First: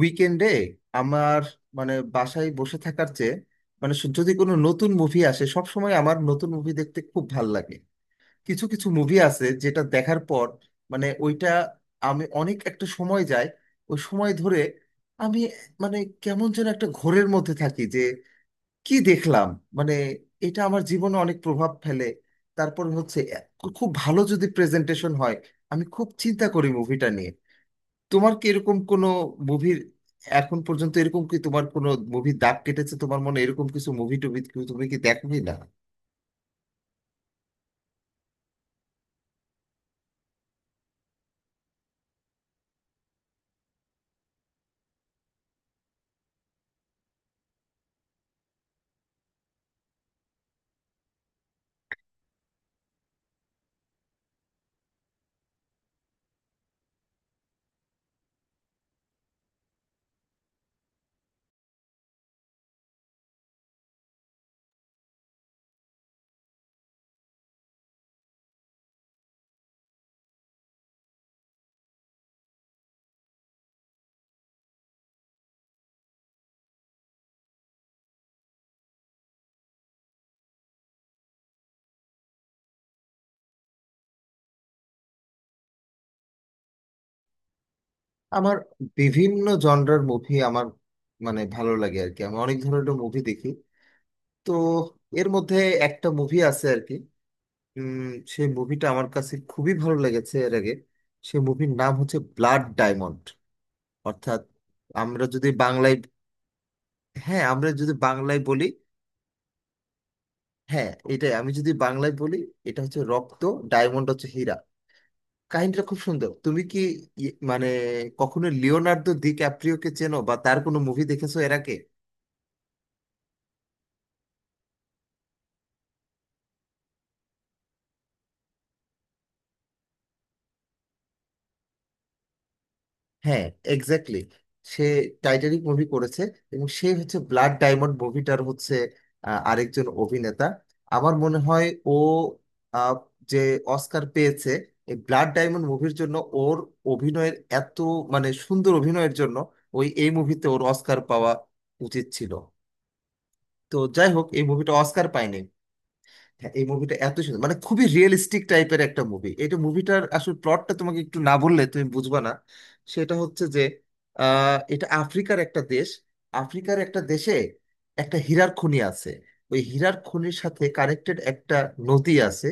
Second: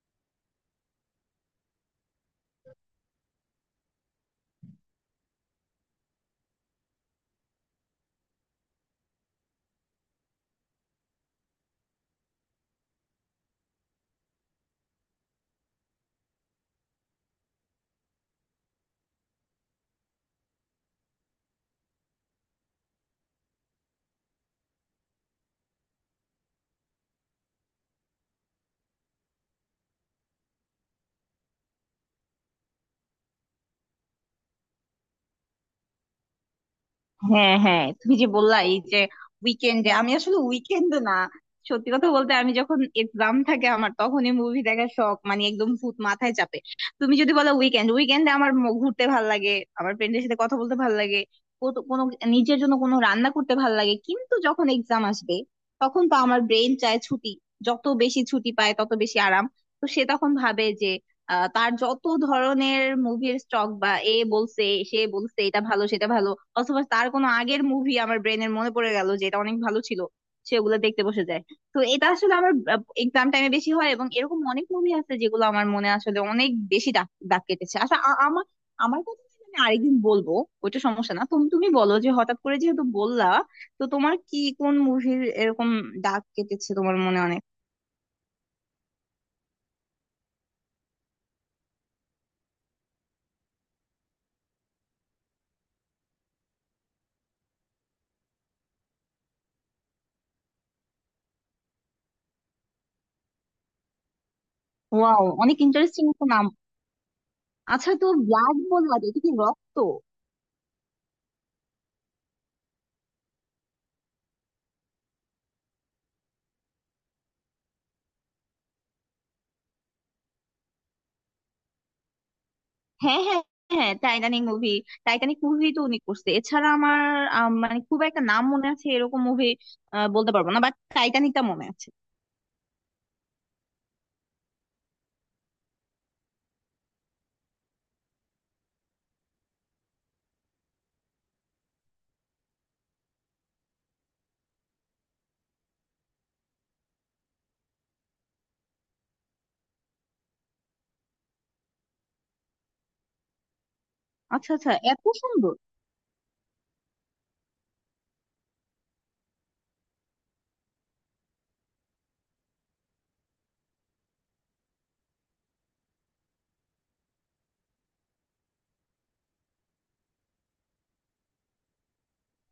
উইকেন্ডে আমার মানে বাসায় বসে থাকার চেয়ে মানে যদি কোনো নতুন মুভি আসে সব সময় আমার নতুন মুভি দেখতে খুব ভাল লাগে। কিছু কিছু মুভি আছে যেটা দেখার পর মানে ওইটা আমি অনেক একটা সময় যায়, ওই সময় ধরে আমি মানে কেমন যেন একটা ঘোরের মধ্যে থাকি যে কি দেখলাম, মানে এটা আমার জীবনে অনেক প্রভাব ফেলে। তারপর হচ্ছে খুব ভালো যদি প্রেজেন্টেশন হয়, আমি খুব চিন্তা করি মুভিটা নিয়ে। তোমার কি এরকম কোনো মুভির এখন পর্যন্ত এরকম কি তোমার কোনো মুভি দাগ কেটেছে তোমার মনে, এরকম কিছু মুভি টুভি কি তুমি কি দেখো কি না? হ্যাঁ হ্যাঁ, তুমি যে বললা এই যে উইকেন্ডে, আমি আসলে উইকেন্ডে না, সত্যি কথা বলতে আমি যখন এক্সাম থাকে আমার তখনই মুভি দেখার শখ, মানে একদম ভূত মাথায় চাপে। তুমি যদি বলো উইকেন্ড, উইকেন্ডে আমার ঘুরতে ভাল লাগে, আমার ফ্রেন্ডের সাথে কথা বলতে ভাল লাগে, কোনো নিজের জন্য কোনো রান্না করতে ভাল লাগে। কিন্তু যখন এক্সাম আসবে, তখন তো আমার ব্রেন চায় ছুটি, যত বেশি ছুটি পায় তত বেশি আরাম। তো সে তখন ভাবে যে তার যত ধরনের মুভির স্টক বা এ বলছে, সে বলছে এটা ভালো সেটা ভালো, অথবা তার কোনো আগের মুভি আমার ব্রেনের মনে পড়ে গেল যে এটা অনেক ভালো ছিল, সেগুলো দেখতে বসে যায়। তো এটা আসলে আমার এক্সাম টাইমে বেশি হয়। এবং এরকম অনেক মুভি আছে যেগুলো আমার মনে আসলে অনেক বেশি দাগ দাগ কেটেছে। আচ্ছা, আমার আমার কথা নিয়ে আমি আরেকদিন বলবো, ওইটা সমস্যা না। তুমি তুমি বলো, যে হঠাৎ করে যেহেতু বললা, তো তোমার কি কোন মুভির এরকম দাগ কেটেছে তোমার মনে অনেক? আমার বিভিন্ন জনরার মুভি আমার মানে ভালো লাগে আর কি, আমি অনেক ধরনের মুভি দেখি। তো এর মধ্যে একটা মুভি আছে আর কি, সেই মুভিটা আমার কাছে খুবই ভালো লেগেছে এর আগে। সেই মুভির নাম হচ্ছে ব্লাড ডায়মন্ড। অর্থাৎ আমরা ওয়াও, যদি অনেক বাংলায়, ইন্টারেস্টিং একটা নাম। হ্যাঁ আমরা যদি আচ্ছা, তো বাংলায় ব্লাড বলি, বললা, যে এটা কি রক্ত? হ্যাঁ এটাই, আমি যদি বাংলায় বলি এটা হচ্ছে রক্ত, ডায়মন্ড হচ্ছে হীরা। কাহিনীটা খুব সুন্দর। তুমি কি মানে কখনো লিওনার্দো ডি ক্যাপ্রিওকে চেনো বা তার কোনো মুভি দেখেছো এর আগে? হ্যাঁ হ্যাঁ হ্যাঁ, টাইটানিক মুভি, টাইটানিক মুভি তো উনি করছে। এছাড়া আমার মানে খুব একটা নাম মনে আছে এরকম মুভি বলতে পারবো না, বাট টাইটানিকটা মনে আছে। হ্যাঁ, এক্স্যাক্টলি, সে টাইটানিক মুভি করেছে। এবং সে হচ্ছে ব্লাড ডায়মন্ড মুভিটার হচ্ছে আরেকজন অভিনেতা আমার মনে হয়, ও, আহ, যে অস্কার পেয়েছে এই ব্লাড ডায়মন্ড মুভির জন্য। ওর অভিনয়ের এত মানে সুন্দর অভিনয়ের জন্য ওই এই মুভিতে ওর অস্কার পাওয়া উচিত ছিল, তো যাই হোক এই আচ্ছা মুভিটা আচ্ছা, এত অস্কার পায়নি। সুন্দর! হ্যাঁ এই মুভিটা এত সুন্দর, মানে খুবই রিয়েলিস্টিক টাইপের একটা মুভি এটা। মুভিটার আসলে প্লটটা তোমাকে একটু না বললে তুমি বুঝবা না। সেটা হচ্ছে যে এটা আফ্রিকার একটা দেশ। আফ্রিকার একটা দেশে একটা হীরার খনি আছে, ওই হীরার খনির সাথে কানেক্টেড একটা নদী আছে।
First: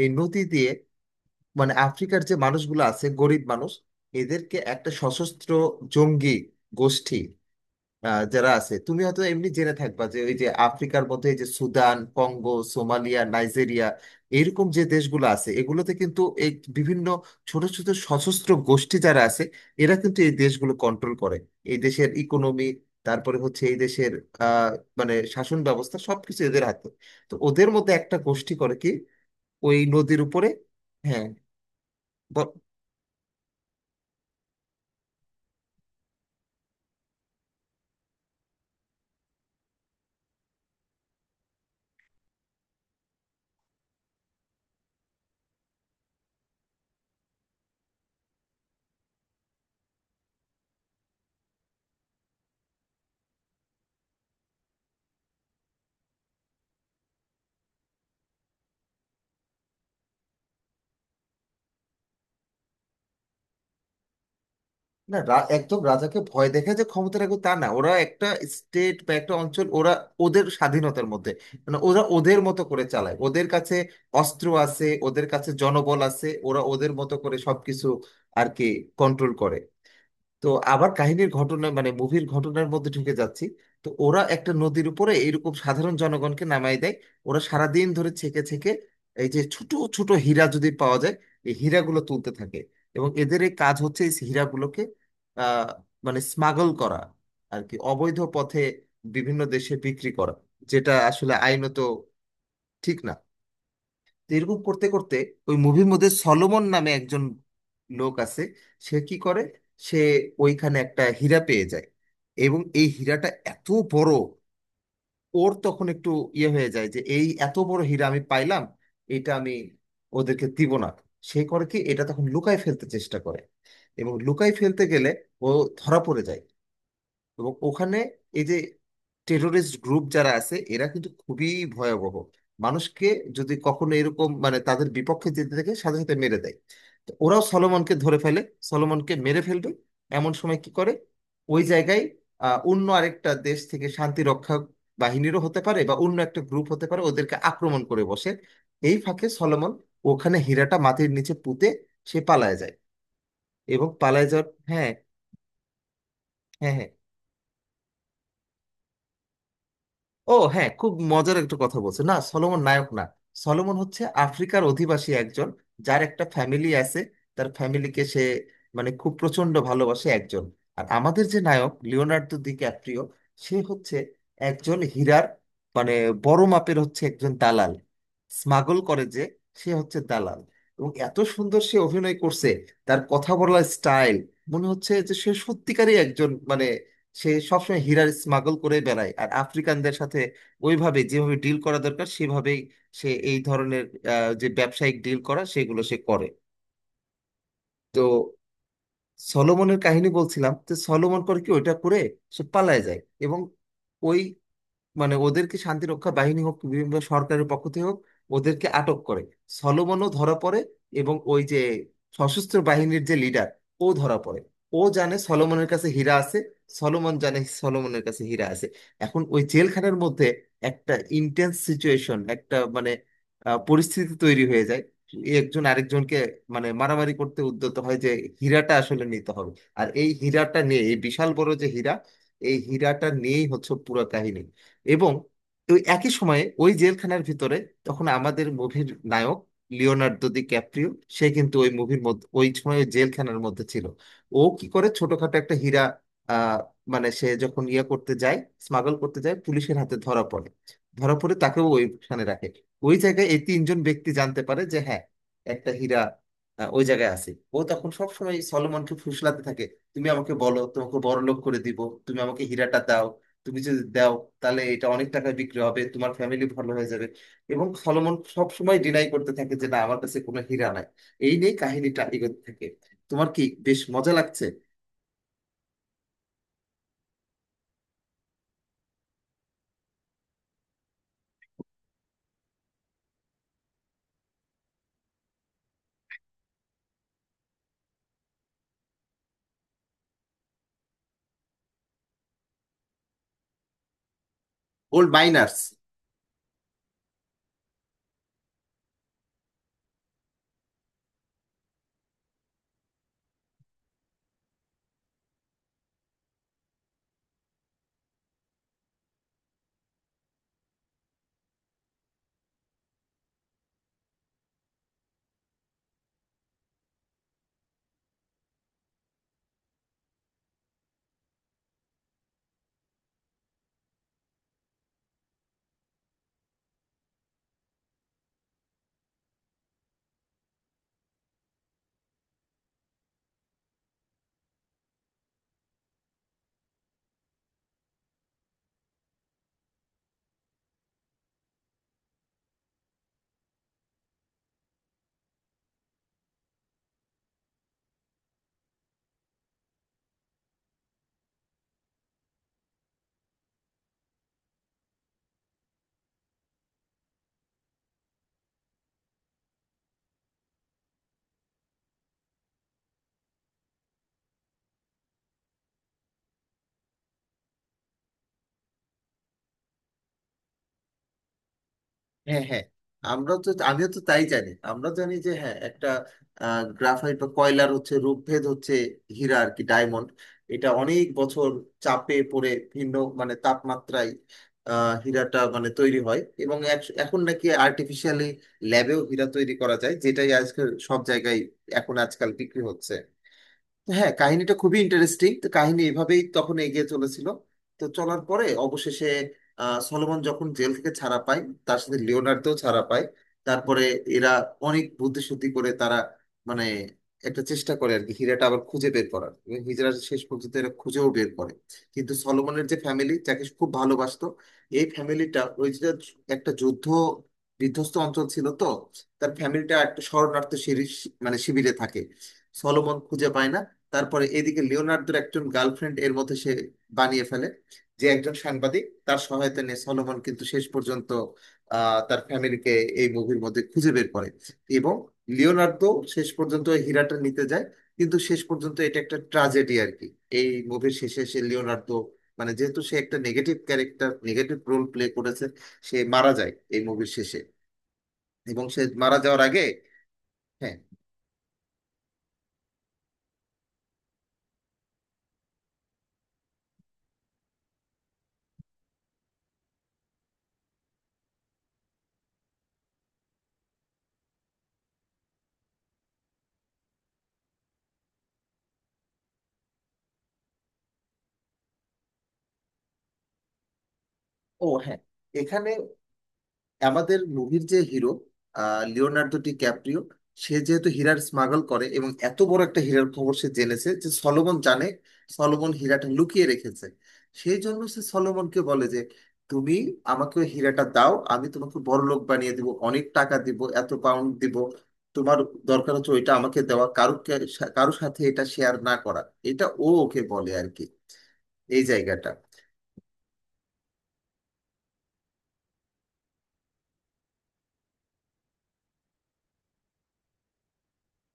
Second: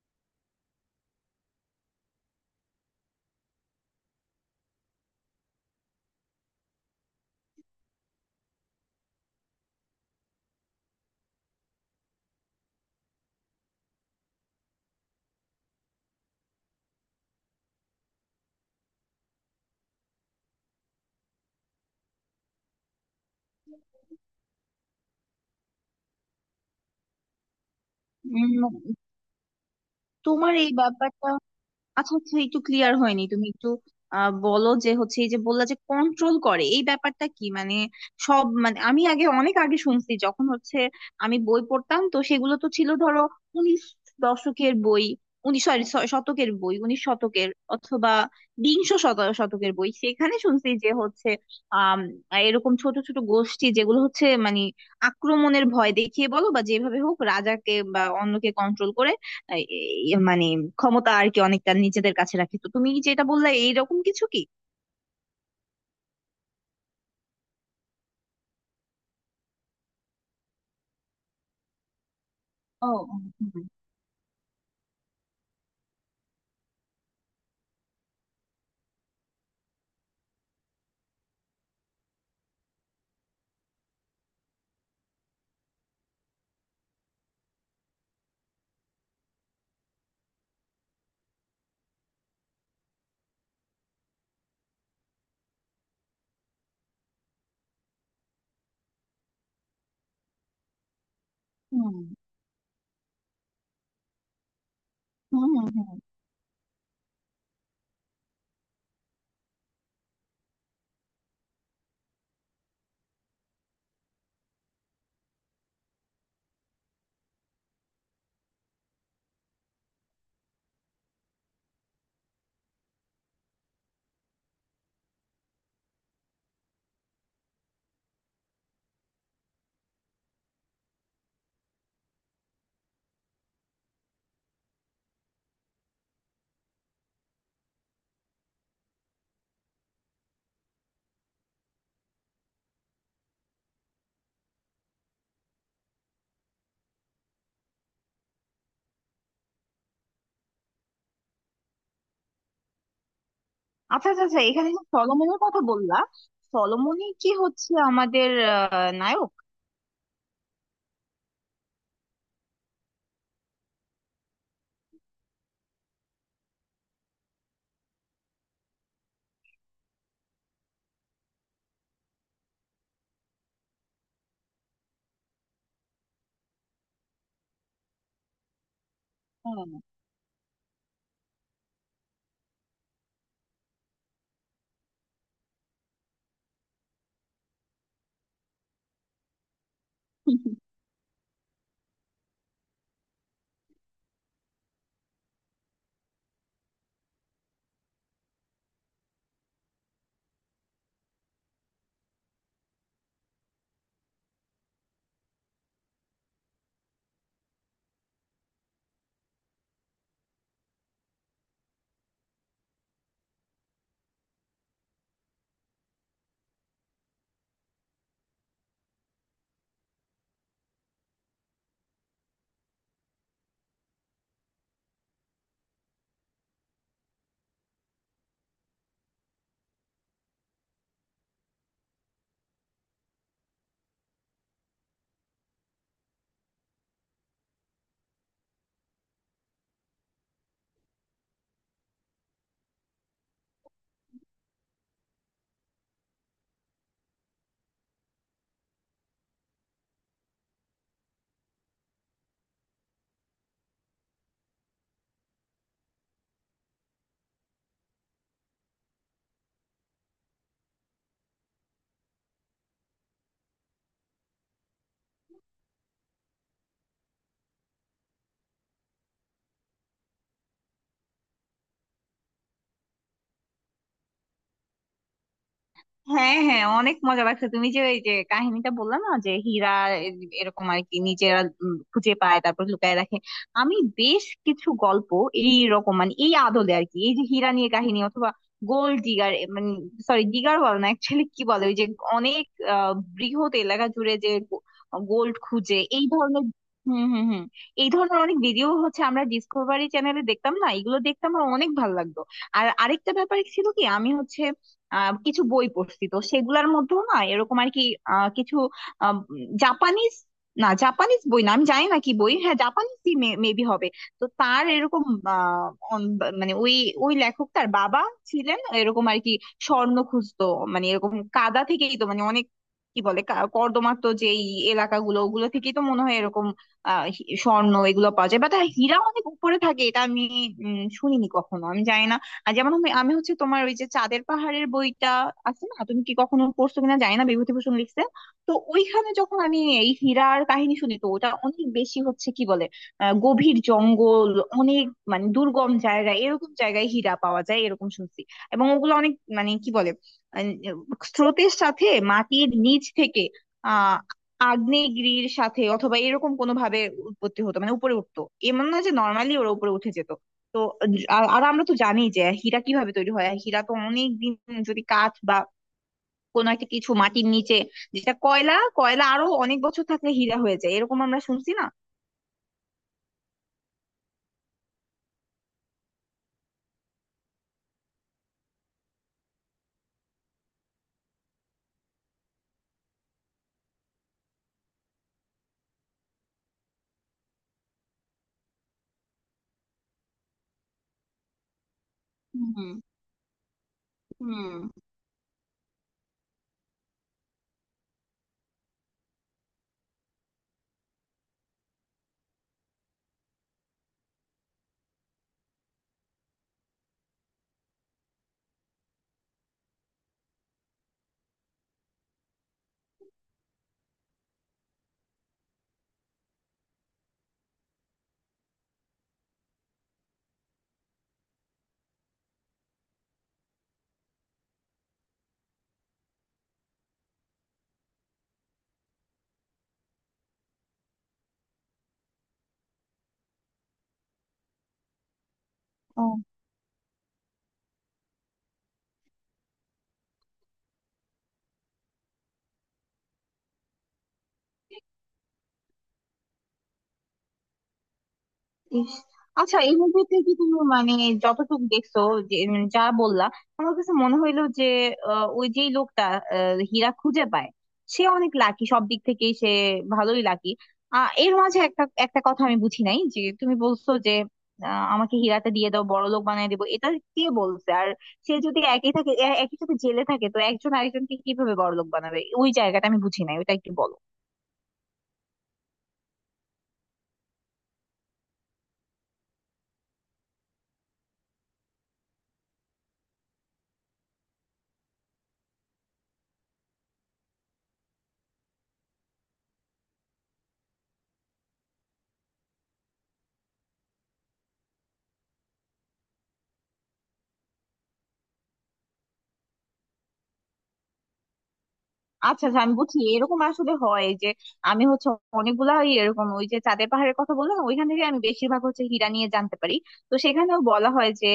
এই নদী দিয়ে মানে আফ্রিকার যে মানুষগুলো আছে গরিব মানুষ, এদেরকে একটা সশস্ত্র জঙ্গি গোষ্ঠী, যারা আছে, তুমি হয়তো এমনি জেনে থাকবা যে ওই যে আফ্রিকার মধ্যে এই যে সুদান, কঙ্গো, সোমালিয়া, নাইজেরিয়া, এরকম যে দেশগুলো আছে এগুলোতে কিন্তু এই বিভিন্ন ছোট ছোট সশস্ত্র গোষ্ঠী যারা আছে এরা কিন্তু এই দেশগুলো কন্ট্রোল করে, এই দেশের ইকোনমি, তারপরে হচ্ছে এই দেশের আহ মানে শাসন ব্যবস্থা সবকিছু এদের হাতে। তো ওদের মধ্যে একটা গোষ্ঠী উম, করে কি ওই নদীর উপরে, তোমার এই হ্যাঁ, ব্যাপারটা আচ্ছা আচ্ছা একটু ক্লিয়ার হয়নি, তুমি একটু বলো যে হচ্ছে এই যে বললা যে কন্ট্রোল করে, এই ব্যাপারটা কি মানে? সব মানে আমি আগে, অনেক আগে শুনছি, যখন হচ্ছে আমি বই পড়তাম, তো সেগুলো তো ছিল ধরো উনিশ দশকের বই উনিশ সরি শতকের বই, উনিশ শতকের অথবা বিংশ শতকের বই, সেখানে শুনছি যে হচ্ছে আহ এরকম ছোট ছোট গোষ্ঠী যেগুলো হচ্ছে মানে আক্রমণের ভয় দেখিয়ে বলো বা যেভাবে হোক রাজাকে বা অন্যকে কন্ট্রোল করে এই মানে ক্ষমতা আর কি অনেকটা নিজেদের কাছে রাখে। তো তুমি যেটা বললে এইরকম কিছু কি? না একদম রাজাকে ভয় দেখে যে ক্ষমতা রাখবে তা না, ওরা একটা স্টেট বা একটা অঞ্চল ওরা ওদের স্বাধীনতার মধ্যে মানে ওরা ওদের মতো করে ও, চালায়। ওদের হুম। কাছে অস্ত্র আছে, ওদের কাছে জনবল আছে, ওরা ওদের মতো করে সবকিছু আর কি কন্ট্রোল করে। তো আবার কাহিনীর ঘটনা মানে মুভির ঘটনার মধ্যে ঢুকে যাচ্ছি। তো ওরা একটা নদীর উপরে এরকম সাধারণ জনগণকে নামাই দেয়, ওরা সারাদিন ধরে ছেকে ছেকে এই যে ছোট ছোট হীরা যদি পাওয়া যায়, এই হীরাগুলো তুলতে থাকে। এবং এদের এই কাজ হচ্ছে এই হীরাগুলোকে আহ মানে স্মাগল করা আর কি, অবৈধ পথে বিভিন্ন দেশে বিক্রি করা, যেটা আসলে আইনত হুম ঠিক না। তো এরকম করতে করতে হুম ওই হুম মুভির হুম। মধ্যে সলোমন নামে একজন লোক আছে, সে কি করে, সে ওইখানে একটা হীরা পেয়ে যায় এবং এই হীরাটা এত বড়, ওর তখন একটু ইয়ে হয়ে যায় যে এই এত বড় হীরা আমি পাইলাম, এটা আমি ওদেরকে দিব না। সে করে কি এটা তখন লুকায় ফেলতে চেষ্টা করে, এবং লুকায় ফেলতে গেলে ও ধরা পড়ে যায়। এবং ওখানে এই যে টেরোরিস্ট গ্রুপ যারা আছে এরা কিন্তু খুবই ভয়াবহ, মানুষকে যদি কখনো এরকম মানে তাদের বিপক্ষে যেতে থাকে সাথে সাথে মেরে দেয়। তো ওরাও সলোমনকে ধরে ফেলে, সলোমনকে মেরে ফেলবে এমন সময় কি করে ওই জায়গায় অন্য আরেকটা দেশ থেকে শান্তি রক্ষা বাহিনীরও হতে পারে বা অন্য একটা গ্রুপ হতে পারে ওদেরকে আক্রমণ করে বসে। এই ফাঁকে সলোমন ওখানে হীরাটা মাটির নিচে পুঁতে সে পালায় যায়। এবং আচ্ছা আচ্ছা পালায় আচ্ছা, যাওয়ার, এখানে যে হ্যাঁ, সলোমনের কথা বললা, হ্যাঁ হ্যাঁ, সলোমনই কি হচ্ছে আমাদের নায়ক? ও হ্যাঁ খুব মজার একটা কথা বলছে না, সলোমন নায়ক না। সলোমন হচ্ছে আফ্রিকার অধিবাসী একজন যার একটা ফ্যামিলি আছে, তার ফ্যামিলিকে সে মানে খুব প্রচন্ড ভালোবাসে একজন। আর আমাদের যে নায়ক লিওনার্দো ডিক্যাপ্রিও, সে হচ্ছে একজন হীরার মানে বড় মাপের হচ্ছে একজন দালাল, স্মাগল করে যে, সে হচ্ছে দালাল। এবং এত সুন্দর সে অভিনয় করছে, তার কথা বলার স্টাইল, মনে হচ্ছে যে সে সত্যিকারই একজন মানে সে সবসময় হীরার স্মাগল করে বেড়ায় আর আফ্রিকানদের সাথে ওইভাবে যেভাবে ডিল করা দরকার সেভাবেই সে এই ধরনের যে ব্যবসায়িক ডিল করা সেগুলো সে করে। তো সলোমনের কাহিনী বলছিলাম, তো সলোমন করে কি ওইটা করে সে পালায় যায়। এবং ওই মানে ওদেরকে শান্তি রক্ষা বাহিনী হোক বিভিন্ন সরকারের পক্ষ থেকে হোক ওদেরকে আটক করে, সলোমনও ধরা পড়ে। এবং ওই যে সশস্ত্র বাহিনীর যে লিডার ও ধরা পড়ে, ও জানে সলোমনের কাছে হীরা আছে, সলোমন জানে সলোমনের কাছে হীরা আছে। এখন ওই জেলখানার মধ্যে একটা ইন্টেন্স সিচুয়েশন একটা মানে পরিস্থিতি তৈরি হয়ে যায়, একজন আরেকজনকে মানে মারামারি করতে উদ্যত হয় যে হীরাটা আসলে নিতে হবে। আর এই হীরাটা নিয়ে এই বিশাল বড় যে হীরা, এই হীরাটা নিয়েই হচ্ছে পুরো কাহিনী। এবং ওই একই সময়ে ওই জেলখানার ভিতরে তখন আমাদের মুভির নায়ক লিওনার্দো দি ক্যাপ্রিও সে কিন্তু ওই মুভির মধ্যে ওই সময় ওই জেলখানার মধ্যে ছিল। ও কি করে, ছোটখাটো একটা হীরা আহ মানে সে যখন ইয়ে করতে যায়, স্মাগল করতে যায় পুলিশের হাতে ধরা পড়ে, ধরা পড়ে তাকেও ওইখানে রাখে। ওই জায়গায় এই তিনজন ব্যক্তি জানতে পারে যে হ্যাঁ একটা হীরা ওই জায়গায় আছে। ও তখন সবসময় সলোমনকে ফুসলাতে থাকে, তুমি আমাকে বলো তোমাকে বড়লোক করে দিব, তুমি আমাকে হীরাটা দাও, তুমি যদি দাও তাহলে এটা অনেক টাকা বিক্রি হবে, তোমার ফ্যামিলি ভালো হয়ে যাবে। এবং সলোমন সব সময় ডিনাই করতে থাকে যে না আমার কাছে কোনো হীরা নাই। এই নিয়ে কাহিনীটা এগোতে থাকে। তোমার কি বেশ মজা লাগছে? হ্যাঁ হ্যাঁ, অনেক মজা লাগছে। তুমি যে এই যে কাহিনীটা বললে না, যে হীরা এ- এরকম আর কি নিজেরা খুঁজে পায় তারপর লুকায় রাখে, আমি বেশ কিছু গল্প এই রকম মানে এই আদলে আর কি, এই যে হীরা নিয়ে কাহিনী, অথবা গোল্ড ডিগার, মানে সরি, ডিগার বলে না অ্যাকচুয়ালি, কি বলে ওই যে অনেক বৃহৎ এলাকা জুড়ে যে গোল্ড গোল্ড মাইনার্স। খুঁজে এই ধরনের। হুম হুম হুম এই ধরনের অনেক ভিডিও হচ্ছে আমরা ডিসকভারি চ্যানেলে দেখতাম না, এগুলো দেখতাম, আমার অনেক ভালো লাগতো। আর আরেকটা ব্যাপার ছিল কি, আমি হচ্ছে কিছু বই পড়ছি, তো সেগুলার মধ্যেও না এরকম আর কি কিছু আম, জাপানিজ, না জাপানিজ বই না, আমি জানি না কি বই, হ্যাঁ জাপানিজই মেবি হবে। তো তার এরকম আহ, অন- মানে ওই ওই লেখক, তার বাবা ছিলেন এরকম আর কি, স্বর্ণ খুঁজতো। মানে এরকম কাদা থেকেই তো মানে অনেক কি বলে কর্দমাক্ত যেই এলাকাগুলো, ওগুলো থেকেই তো মনে হয় এরকম স্বর্ণ এগুলো পাওয়া যায়, বাট হীরা অনেক উপরে থাকে, এটা আমি শুনিনি কখনো, আমি জানি না। আর যেমন, আমি আমি হচ্ছে তোমার ওই যে চাঁদের পাহাড়ের বইটা আছে না, তুমি কি কখনো পড়ছো কিনা জানি না, বিভূতিভূষণ লিখছে। তো ওইখানে যখন আমি এই হীরার কাহিনী শুনি, তো ওটা অনেক বেশি হচ্ছে কি বলে গভীর জঙ্গল, অনেক মানে দুর্গম জায়গায়, এরকম জায়গায় হীরা পাওয়া যায় এরকম শুনছি। এবং ওগুলো অনেক মানে কি বলে আহ, স্রোতের সাথে মাটির নিচ থেকে আহ আগ্নেয়গিরির সাথে অথবা এরকম কোনো ভাবে উৎপত্তি হতো, মানে উপরে উঠতো, এমন না যে নর্মালি ওরা উপরে উঠে যেত। তো আর আর আমরা তো জানি যে হীরা কিভাবে তৈরি হয়, হীরা তো অনেক দিন যদি কাঠ বা কোনো একটা কিছু মাটির নিচে, যেটা কয়লা কয়লা আরো অনেক বছর থাকলে হীরা হয়ে যায়, এরকম আমরা শুনছি না? হ্যাঁ হ্যাঁ, আমরা তো আমিও তো তাই জানি, আমরা জানি যে হ্যাঁ একটা গ্রাফাইট বা কয়লার হচ্ছে রূপভেদ হচ্ছে হীরা আর কি, ডায়মন্ড। এটা অনেক বছর চাপে পড়ে ভিন্ন মানে তাপমাত্রায় হীরাটা মানে তৈরি হয়। এবং এখন নাকি আর্টিফিশিয়ালি ল্যাবেও হীরা তৈরি করা যায়, যেটাই আজকাল সব জায়গায় এখন আজকাল বিক্রি হুম হচ্ছে। হ্যাঁ কাহিনীটা খুবই ইন্টারেস্টিং। তো কাহিনী এভাবেই তখন এগিয়ে চলেছিল। তো চলার পরে অবশেষে সলোমন যখন জেল থেকে ছাড়া পায়, তার সাথে লিওনার্দও ছাড়া পায়। তারপরে এরা অনেক বুদ্ধিসুদ্ধি করে তারা মানে একটা চেষ্টা করে আর কি হীরাটা আবার খুঁজে বের করার, এবং হীরা শেষ পর্যন্ত এরা খুঁজেও বের করে। কিন্তু সলোমনের যে ফ্যামিলি যাকে সে খুব ভালোবাসতো, এই ফ্যামিলিটা ওই যে একটা যুদ্ধ বিধ্বস্ত অঞ্চল ছিল তো, তার ফ্যামিলিটা একটা শরণার্থী শিবির মানে শিবিরে থাকে, সলোমন খুঁজে পায় না। তারপরে এদিকে লিওনার্দোর একজন গার্লফ্রেন্ড এর মধ্যে সে বানিয়ে ফেলে, যে একজন সাংবাদিক, তার সহায়তা নিয়ে সলোমন কিন্তু শেষ পর্যন্ত তার ফ্যামিলিকে এই মুভির মধ্যে খুঁজে বের করে। এবং লিওনার্দো হুম শেষ পর্যন্ত ওই হীরাটা নিতে যায়, কিন্তু শেষ পর্যন্ত এটা একটা ট্রাজেডি আর কি। এই মুভির শেষে সে, লিওনার্দো, মানে যেহেতু সে একটা negative character, negative role play করেছে, সে মারা যায় এই মুভির শেষে। এবং সে ইস! মারা যাওয়ার আচ্ছা, আগে, এই মুভিতে কি তুমি হ্যাঁ, মানে যতটুকু দেখছো, যে যা বললা আমার কাছে মনে হইলো যে ওই যে লোকটা হীরা খুঁজে পায় সে অনেক লাকি, সব দিক থেকেই সে ভালোই লাকি। এর মাঝে একটা একটা কথা আমি বুঝি নাই, যে তুমি বলছো যে আমাকে হীরাটা দিয়ে দাও বড় লোক বানিয়ে দেবো, এটা কে বলছে? আর সে যদি একই থাকে, একই সাথে জেলে থাকে, তো একজন আরেকজনকে কিভাবে বড় লোক বানাবে? ওই জায়গাটা আমি বুঝি নাই, ওটা একটু বলো। ও হ্যাঁ, এখানে আমাদের মুভির যে হিরো লিওনার্দো ডি ক্যাপ্রিও, সে যেহেতু হীরার স্মাগল করে এবং এত বড় একটা হীরার খবর সে জেনেছে যে সলোমন জানে, সলোমন হীরাটা লুকিয়ে রেখেছে, সেই জন্য সে সলোমনকে বলে যে তুমি আমাকে ওই হীরাটা দাও, আমি তোমাকে বড়লোক বানিয়ে দিব, অনেক টাকা দিব, এত পাউন্ড দিব। তোমার দরকার হচ্ছে ওইটা আমাকে দেওয়া, কারো কারোর সাথে এটা শেয়ার না করা। এটা ও ওকে বলে আর কি, এই জায়গাটা। আচ্ছা আচ্ছা, আমি বুঝছি। এরকম আসলে হয় যে আমি হচ্ছে অনেকগুলা ওই এরকম ওই যে চাঁদের পাহাড়ের কথা বললাম না, ওইখান থেকে আমি বেশিরভাগ হচ্ছে হীরা নিয়ে জানতে পারি। তো সেখানেও বলা হয় যে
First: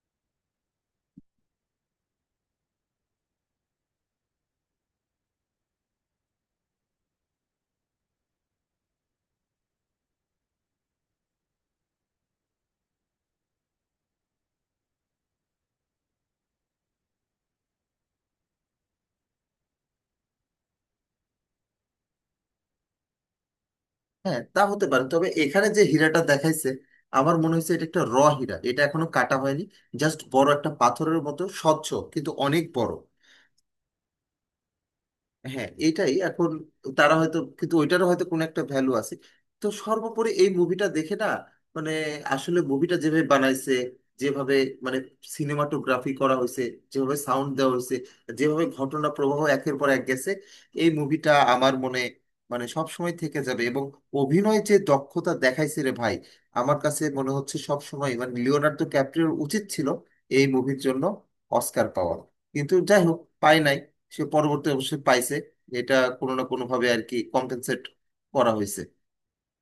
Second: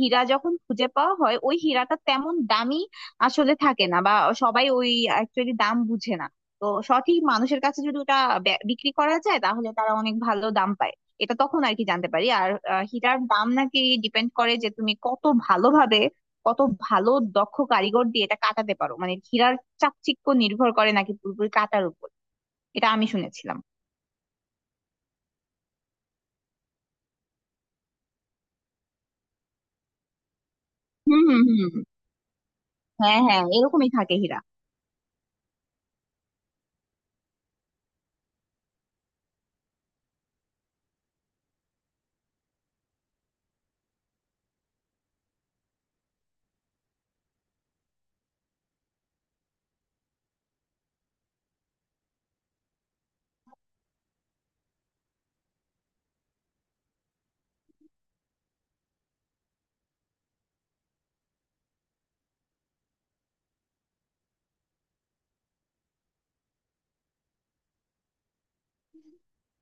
হীরা যখন খুঁজে পাওয়া হয় ওই হীরাটা তেমন দামি আসলে থাকে না, বা সবাই ওই অ্যাকচুয়ালি দাম বুঝে না। তো সঠিক মানুষের কাছে যদি ওটা বিক্রি করা যায় তাহলে তারা অনেক ভালো দাম পায়, এটা তখন আর কি জানতে পারি। আর হীরার দাম নাকি ডিপেন্ড করে যে তুমি কত ভালোভাবে, কত ভালো দক্ষ কারিগর দিয়ে এটা কাটাতে পারো, মানে চাকচিক্য নির্ভর করে নাকি পুরোপুরি কাটার উপর, এটা আমি শুনেছিলাম। হ্যাঁ তা হতে পারে, তবে এখানে যে হীরাটা দেখাইছে আমার মনে হয়েছে এটা একটা র হীরা, এটা এখনো কাটা হয়নি, জাস্ট বড় একটা পাথরের হুম মতো হুম হুম স্বচ্ছ কিন্তু অনেক বড়। হ্যাঁ হ্যাঁ, এরকমই থাকে হীরা। হ্যাঁ এটাই, এখন তারা হয়তো, কিন্তু ওইটারও হয়তো কোনো একটা ভ্যালু আছে। তো সর্বোপরি এই মুভিটা দেখে না মানে আসলে মুভিটা যেভাবে বানাইছে, যেভাবে মানে সিনেমাটোগ্রাফি করা হয়েছে, যেভাবে সাউন্ড দেওয়া হয়েছে, যেভাবে ঘটনা প্রবাহ একের পর এক গেছে, এই মুভিটা আমার মনে মানে সব সময় থেকে যাবে। এবং অভিনয় যে দক্ষতা দেখাইছে রে ভাই, আমার কাছে মনে হচ্ছে সব সময় মানে লিওনার্দো ক্যাপ্রিওর উচিত ছিল এই মুভির জন্য অস্কার পাওয়া। কিন্তু যাই হোক পাই নাই, সে পরবর্তী অবশ্যই পাইছে, এটা কোনো না কোনো ভাবে আর কি কম্পেনসেট করা হয়েছে।